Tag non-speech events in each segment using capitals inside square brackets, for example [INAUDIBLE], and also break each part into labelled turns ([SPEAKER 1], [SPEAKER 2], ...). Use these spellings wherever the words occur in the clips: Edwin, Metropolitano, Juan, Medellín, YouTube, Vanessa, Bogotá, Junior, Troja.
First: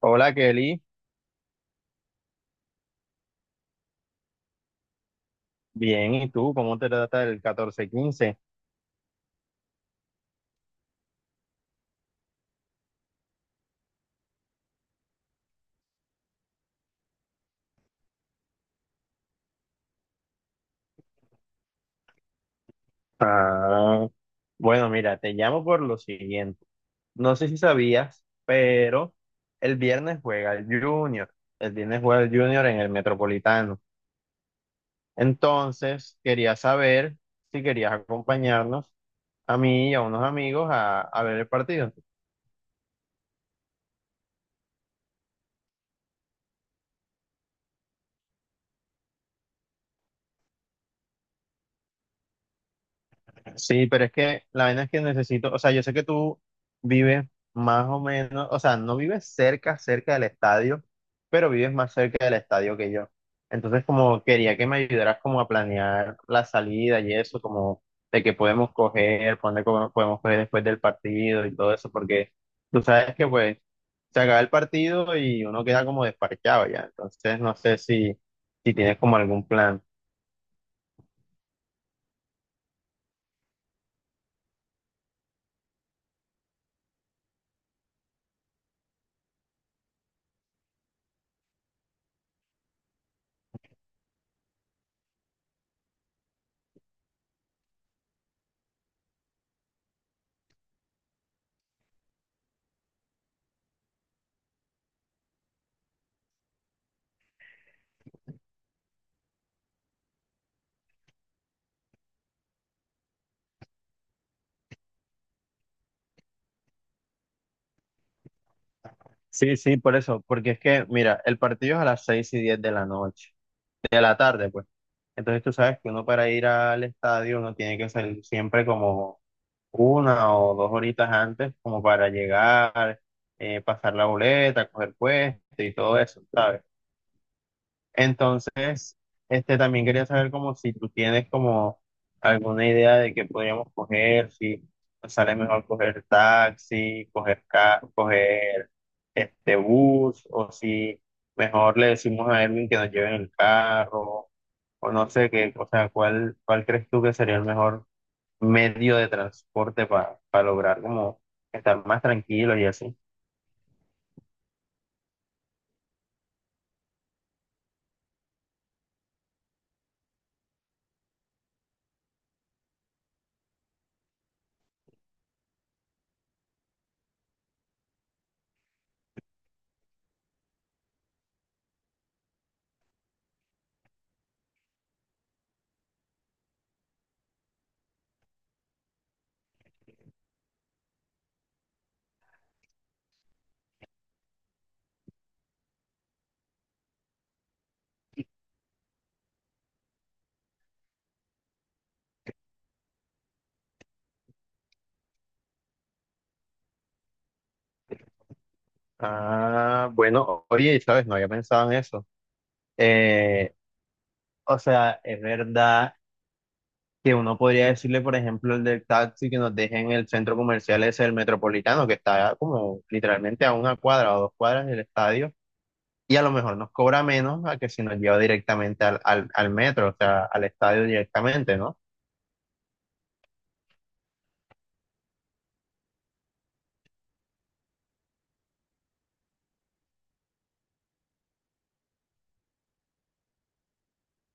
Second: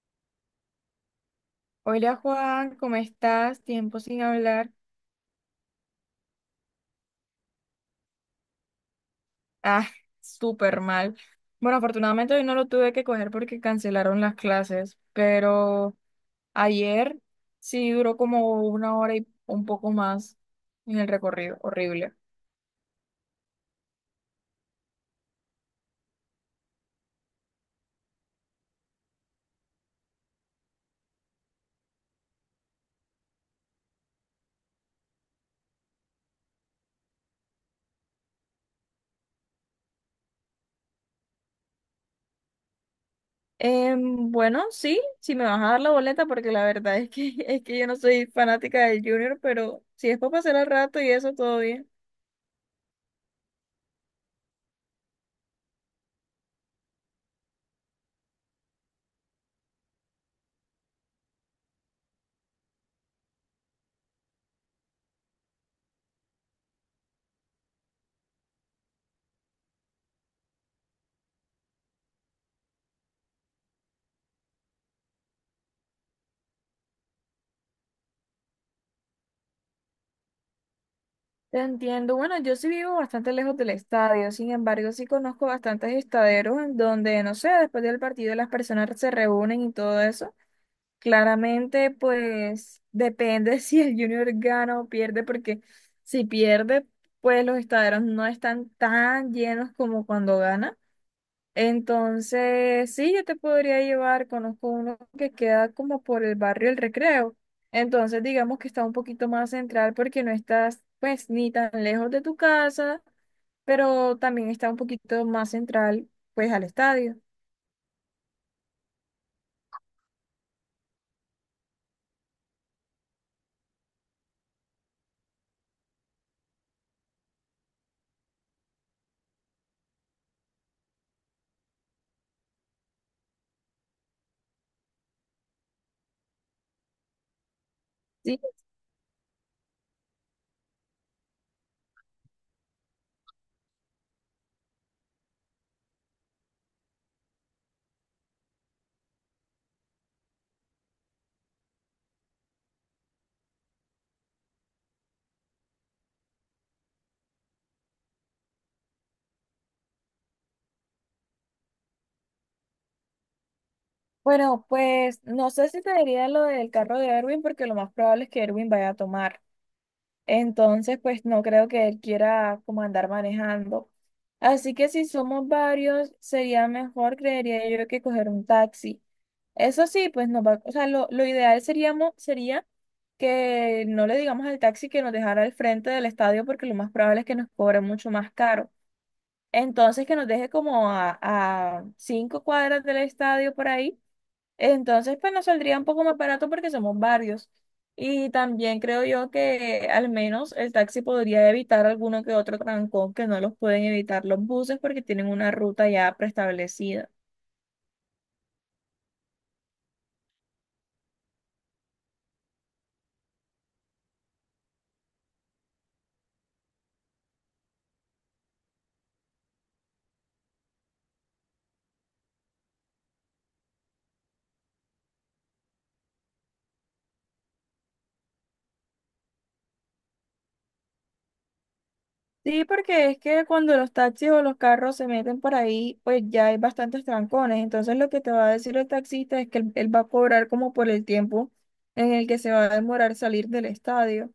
[SPEAKER 1] Hola Kelly,
[SPEAKER 2] Hola Juan, ¿cómo estás? Tiempo sin hablar.
[SPEAKER 1] bien, ¿y tú? ¿Cómo te trata el 14-15?
[SPEAKER 2] Ah, [LAUGHS] súper mal. Bueno, afortunadamente hoy no lo tuve que coger porque cancelaron las clases, pero ayer sí duró como una hora y un poco más en el recorrido. Horrible.
[SPEAKER 1] Ah, bueno, mira, te llamo por lo siguiente. No sé si sabías, pero el viernes juega el Junior. El viernes juega el Junior en el Metropolitano. Entonces, quería saber si querías acompañarnos a mí y a unos amigos a ver el partido.
[SPEAKER 2] Bueno, sí, si me vas a dar la boleta, porque la verdad es que, [LAUGHS] es que yo no soy fanática del Junior, pero si es para pasar el rato y eso, todo bien.
[SPEAKER 1] Sí, pero es que la vaina es que necesito, o sea, yo sé que tú vives más o menos, o sea, no vives cerca, cerca del estadio, pero vives más cerca del estadio que yo. Entonces, como quería que me ayudaras como a planear la salida y eso, como de que podemos coger, podemos coger después del partido y todo eso, porque tú sabes que pues se acaba el partido y uno queda como desparchado ya. Entonces, no sé si, si tienes como algún plan.
[SPEAKER 2] Te entiendo. Bueno, yo sí vivo bastante lejos del estadio, sin embargo, sí conozco bastantes estaderos en donde, no sé, después del partido las personas se reúnen y todo eso. Claramente, pues depende [LAUGHS] si el Junior gana o pierde, porque si pierde, pues los estaderos no están tan llenos como cuando gana. Entonces, sí, yo te podría llevar, conozco uno que queda como por el barrio El Recreo. Entonces, digamos que está un poquito más central porque no estás pues ni tan lejos de tu casa, pero también está un poquito más central pues al estadio.
[SPEAKER 1] Sí, sí, por eso, porque es que, mira, el partido es a las 6 y 10 de la noche, de la tarde, pues. Entonces tú sabes que uno para ir al estadio uno tiene que salir siempre como una o dos horitas antes, como para llegar, pasar la boleta, coger puesto y todo eso, ¿sabes?
[SPEAKER 2] Sí,
[SPEAKER 1] Entonces, este, también quería saber como si tú tienes como alguna idea de qué podríamos coger, si nos sale mejor coger taxi, coger este bus, o si mejor le decimos a Edwin que nos lleve en el carro, o no sé qué, o sea, cuál crees tú que sería el mejor medio de transporte para lograr como estar más tranquilos y así.
[SPEAKER 2] bueno, pues no sé si te diría lo del carro de Erwin porque lo más probable es que Erwin vaya a tomar. Entonces, pues no creo que él quiera como andar manejando. Así que si somos varios, sería mejor, creería yo, que coger un taxi. Eso sí, pues no va, o sea, lo ideal seríamos, sería que no le digamos al taxi que nos dejara al frente del estadio porque lo más probable es que nos cobre mucho más caro. Entonces, que nos deje como a 5 cuadras del estadio por ahí entonces, pues nos saldría un poco más barato porque somos varios. Y también creo yo que al menos el taxi podría evitar alguno que otro trancón que no los pueden evitar los buses porque tienen una ruta ya preestablecida.
[SPEAKER 1] Ah, bueno, oye, sabes, no había pensado en eso. O sea, es verdad que uno podría decirle, por ejemplo, el del taxi que nos deje en el centro comercial ese del Metropolitano, que está como literalmente a una cuadra o dos cuadras del estadio, y a lo mejor nos cobra menos a que si nos lleva directamente al metro, o sea, al estadio directamente, ¿no?
[SPEAKER 2] Sí, porque es que cuando los taxis o los carros se meten por ahí, pues ya hay bastantes trancones. Entonces lo que te va a decir el taxista es que él va a cobrar como por el tiempo en el que se va a demorar salir del estadio.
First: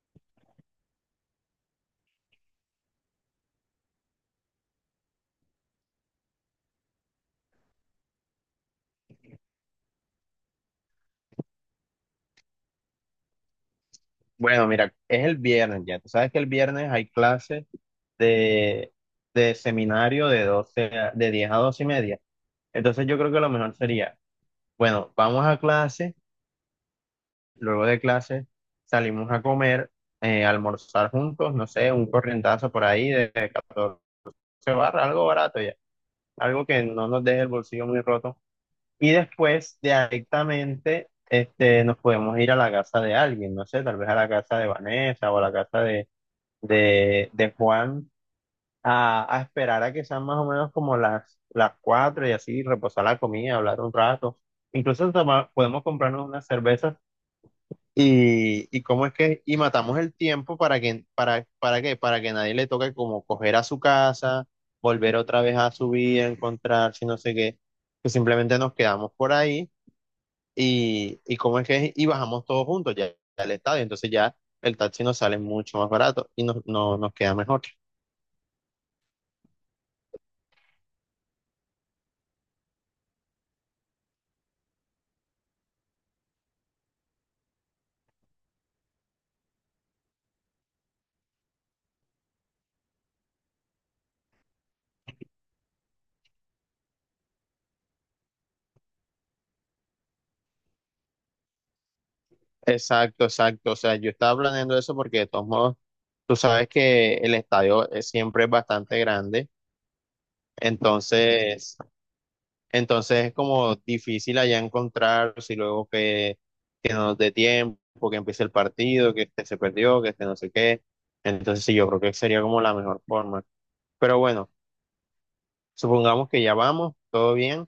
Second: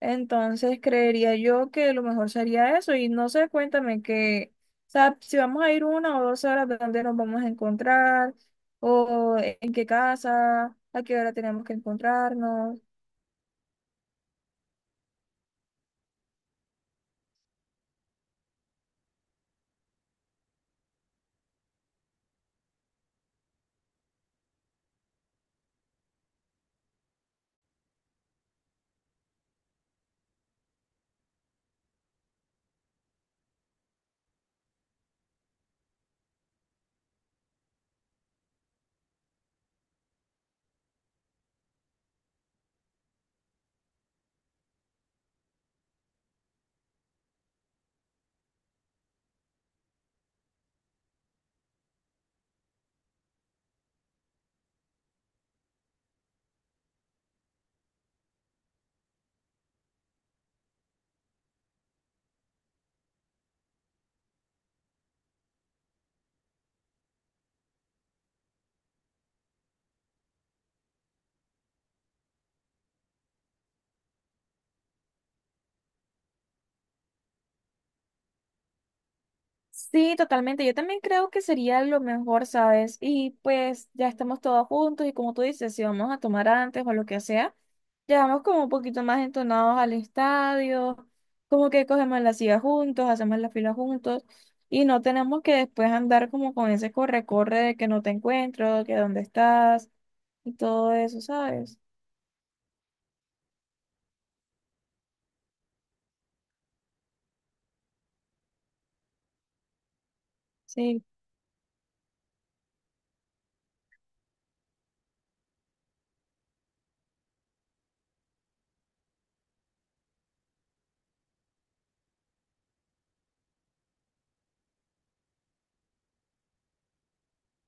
[SPEAKER 2] Entonces creería yo que lo mejor sería eso. Y no sé, cuéntame que, o sea, si vamos a ir 1 o 2 horas, ¿dónde nos vamos a encontrar? ¿O en qué casa? ¿A qué hora tenemos que encontrarnos?
[SPEAKER 1] Bueno, mira, es el viernes ya. Tú sabes que el viernes hay clases de, de seminario de 10 a doce y media. Entonces yo creo que lo mejor sería, bueno, vamos a clase. Luego de clase salimos a comer, a almorzar juntos, no sé, un corrientazo por ahí de 14 barras, algo barato ya, algo que no nos deje el bolsillo muy roto. Y después directamente este, nos podemos ir a la casa de alguien, no sé, tal vez a la casa de Vanessa o a la casa de Juan, a esperar a que sean más o menos como las 4 y así reposar la comida, hablar un rato. Incluso podemos comprarnos unas cervezas y cómo es que, y matamos el tiempo para que, para qué, para que nadie le toque como coger a su casa, volver otra vez a su vida, encontrarse, no sé qué, que simplemente nos quedamos por ahí y cómo es que, y bajamos todos juntos ya al estadio, entonces ya el taxi nos sale mucho más barato y nos, no, nos queda mejor.
[SPEAKER 2] Sí, totalmente. Yo también creo que sería lo mejor, ¿sabes? Y pues ya estamos todos juntos y como tú dices, si vamos a tomar antes o lo que sea, llegamos como un poquito más entonados al estadio, como que cogemos la silla juntos, hacemos la fila juntos y no tenemos que después andar como con ese corre-corre de que no te encuentro, que dónde estás y todo eso, ¿sabes?
[SPEAKER 1] Exacto, exacto, o sea, yo estaba planeando eso porque de todos modos, tú sabes que siempre es bastante grande,
[SPEAKER 2] Sí.
[SPEAKER 1] entonces entonces es como difícil allá encontrar si luego que no nos dé tiempo, que empiece el partido, que este se perdió, que este no sé qué. Entonces sí, yo creo que sería como la mejor forma. Pero bueno, supongamos que ya vamos, todo bien.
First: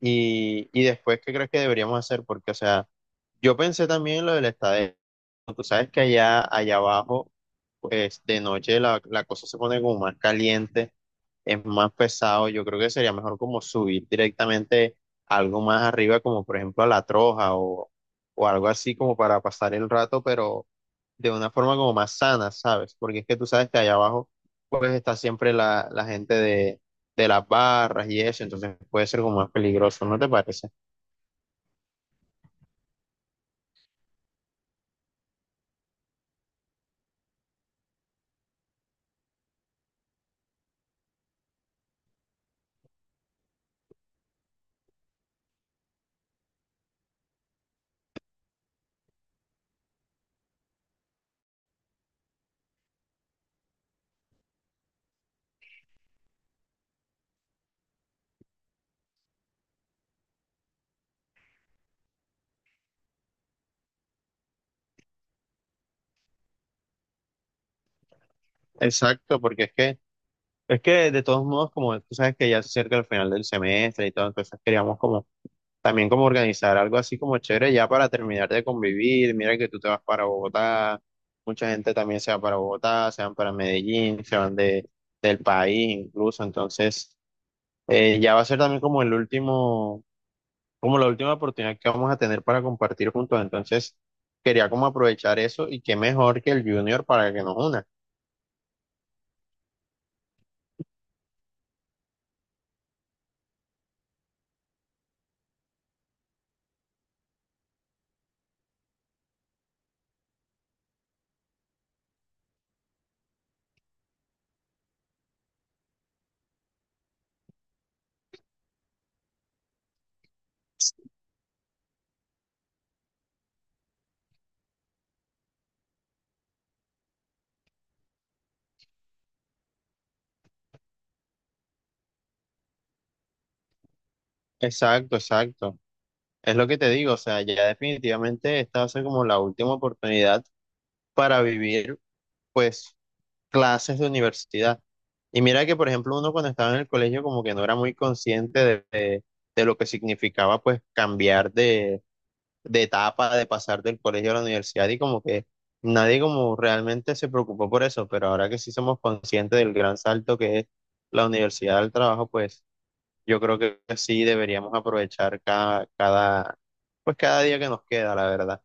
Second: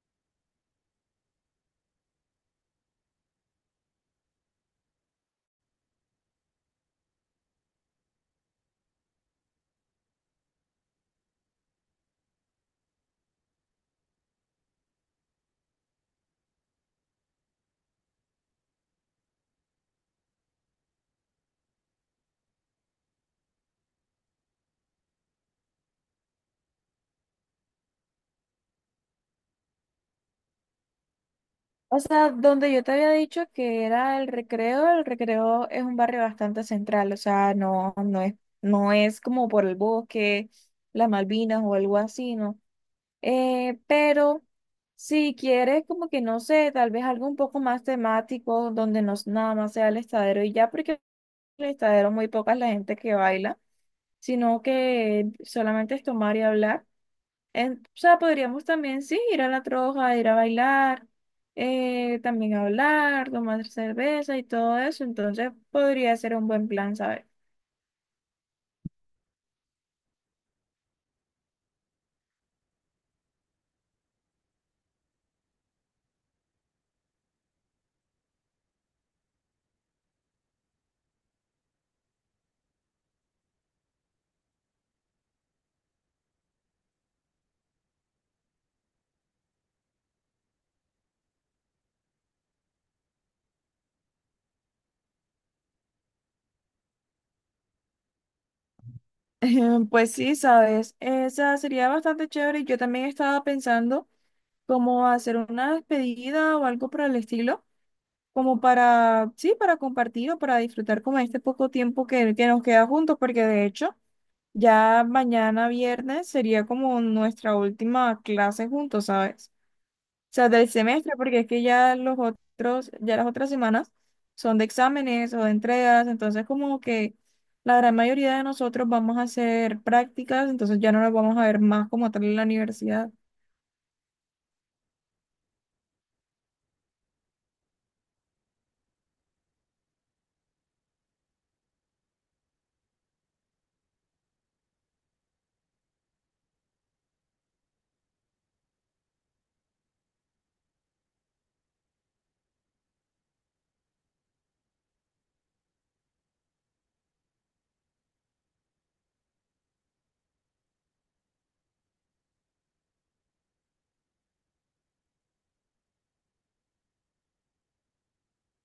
[SPEAKER 1] Y después, ¿qué crees que deberíamos hacer? Porque, o sea, yo pensé también en lo de la estadía. Tú sabes que allá, allá abajo, pues de noche la cosa se pone como más caliente, es más pesado. Yo creo que sería mejor como subir directamente a algo más arriba, como por ejemplo a la Troja o algo así como para pasar el rato, pero de una forma como más sana, ¿sabes? Porque es que tú sabes que allá abajo, pues está siempre la gente de las barras y eso, entonces puede ser como más peligroso, ¿no te parece?
[SPEAKER 2] O sea, donde yo te había dicho que era el recreo es un barrio bastante central, o sea, no, no es como por el bosque, las Malvinas o algo así, ¿no? Pero si quieres como que no sé, tal vez algo un poco más temático, donde nada más sea el estadero y ya, porque el estadero muy poca es la gente que baila, sino que solamente es tomar y hablar. O sea, podríamos también, sí, ir a la troja, ir a bailar, también hablar, tomar cerveza y todo eso. Entonces podría ser un buen plan, ¿sabes?
[SPEAKER 1] Exacto, porque es que es que de todos modos, como tú sabes que ya se acerca el final del semestre y todo, entonces queríamos como también como organizar algo así como chévere ya para terminar de convivir. Mira que tú te vas para Bogotá, mucha gente también se va para Bogotá, se van para Medellín, se van del país incluso. Entonces, ya va a ser también como el último, como la última oportunidad que vamos a tener para compartir juntos. Entonces, quería como aprovechar eso y qué mejor que el Junior para que nos una.
[SPEAKER 2] [LAUGHS] Pues sí, sabes, esa sería bastante chévere. Yo también estaba pensando cómo hacer una despedida o algo por el estilo, como para, sí, para compartir o para disfrutar como este poco tiempo que nos queda juntos, porque de hecho ya mañana viernes sería como nuestra última clase juntos, ¿sabes? Sea, del semestre, porque es que ya los otros, ya las otras semanas son de exámenes o de entregas, entonces como que la gran mayoría de nosotros vamos a hacer prácticas, entonces ya no nos vamos a ver más como tal en la universidad.
[SPEAKER 1] Exacto, exacto. Es lo que te digo, o sea, ya definitivamente esta va a ser como la última oportunidad para vivir, pues, clases de universidad. Y mira que, por ejemplo, uno cuando estaba en el colegio como que no era muy consciente de lo que significaba, pues, cambiar de etapa, de pasar del colegio a la universidad y como que nadie como realmente se preocupó por eso, pero ahora que sí somos conscientes del gran salto que es la universidad al trabajo, pues... Yo creo que sí deberíamos aprovechar pues cada día que nos queda, la verdad.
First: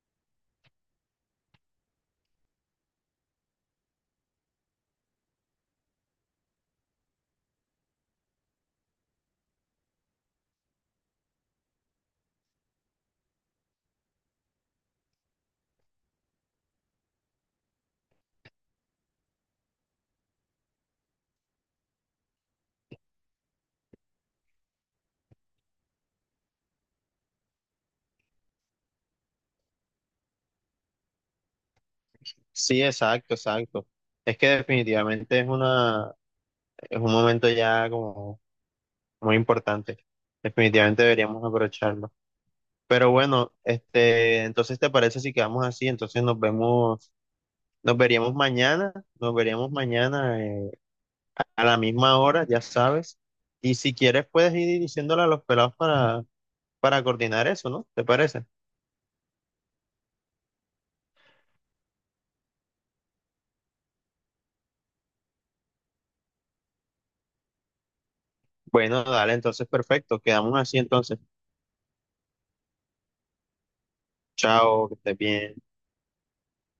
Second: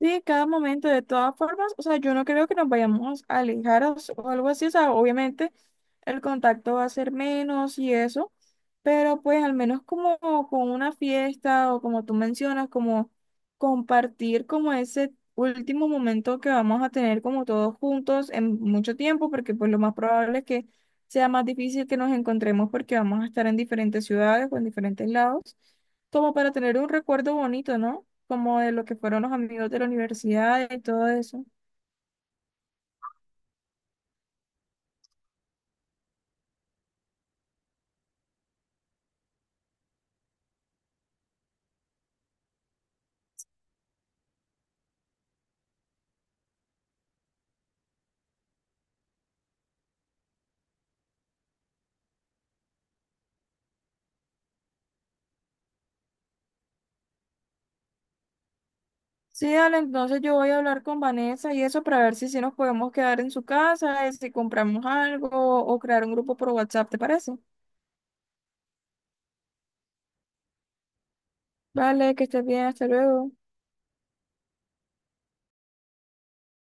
[SPEAKER 2] Sí, cada momento, de todas formas, o sea, yo no creo que nos vayamos a alejar o algo así, o sea, obviamente el contacto va a ser menos y eso, pero pues al menos como con una fiesta o como tú mencionas, como compartir como ese último momento que vamos a tener como todos juntos en mucho tiempo, porque pues lo más probable es que sea más difícil que nos encontremos porque vamos a estar en diferentes ciudades o en diferentes lados, como para tener un recuerdo bonito, ¿no? Como de lo que fueron los amigos de la universidad y todo eso.
[SPEAKER 1] Sí, exacto, exacto. Es que definitivamente es un momento ya como muy importante. Definitivamente deberíamos aprovecharlo. Pero bueno, este, entonces ¿te parece si quedamos así? Entonces nos vemos, nos veríamos mañana, nos veríamos mañana a la misma hora, ya sabes. Y si quieres puedes ir diciéndole a los pelados para coordinar eso, ¿no? ¿Te parece?
[SPEAKER 2] Sí, dale, entonces yo voy a hablar con Vanessa y eso para ver si, si nos podemos quedar en su casa, y si compramos algo o crear un grupo por WhatsApp, ¿te parece?
[SPEAKER 1] Bueno, dale, entonces perfecto. Quedamos así entonces.
[SPEAKER 2] Vale, que estés bien, hasta luego.
[SPEAKER 1] Chao, que estés bien.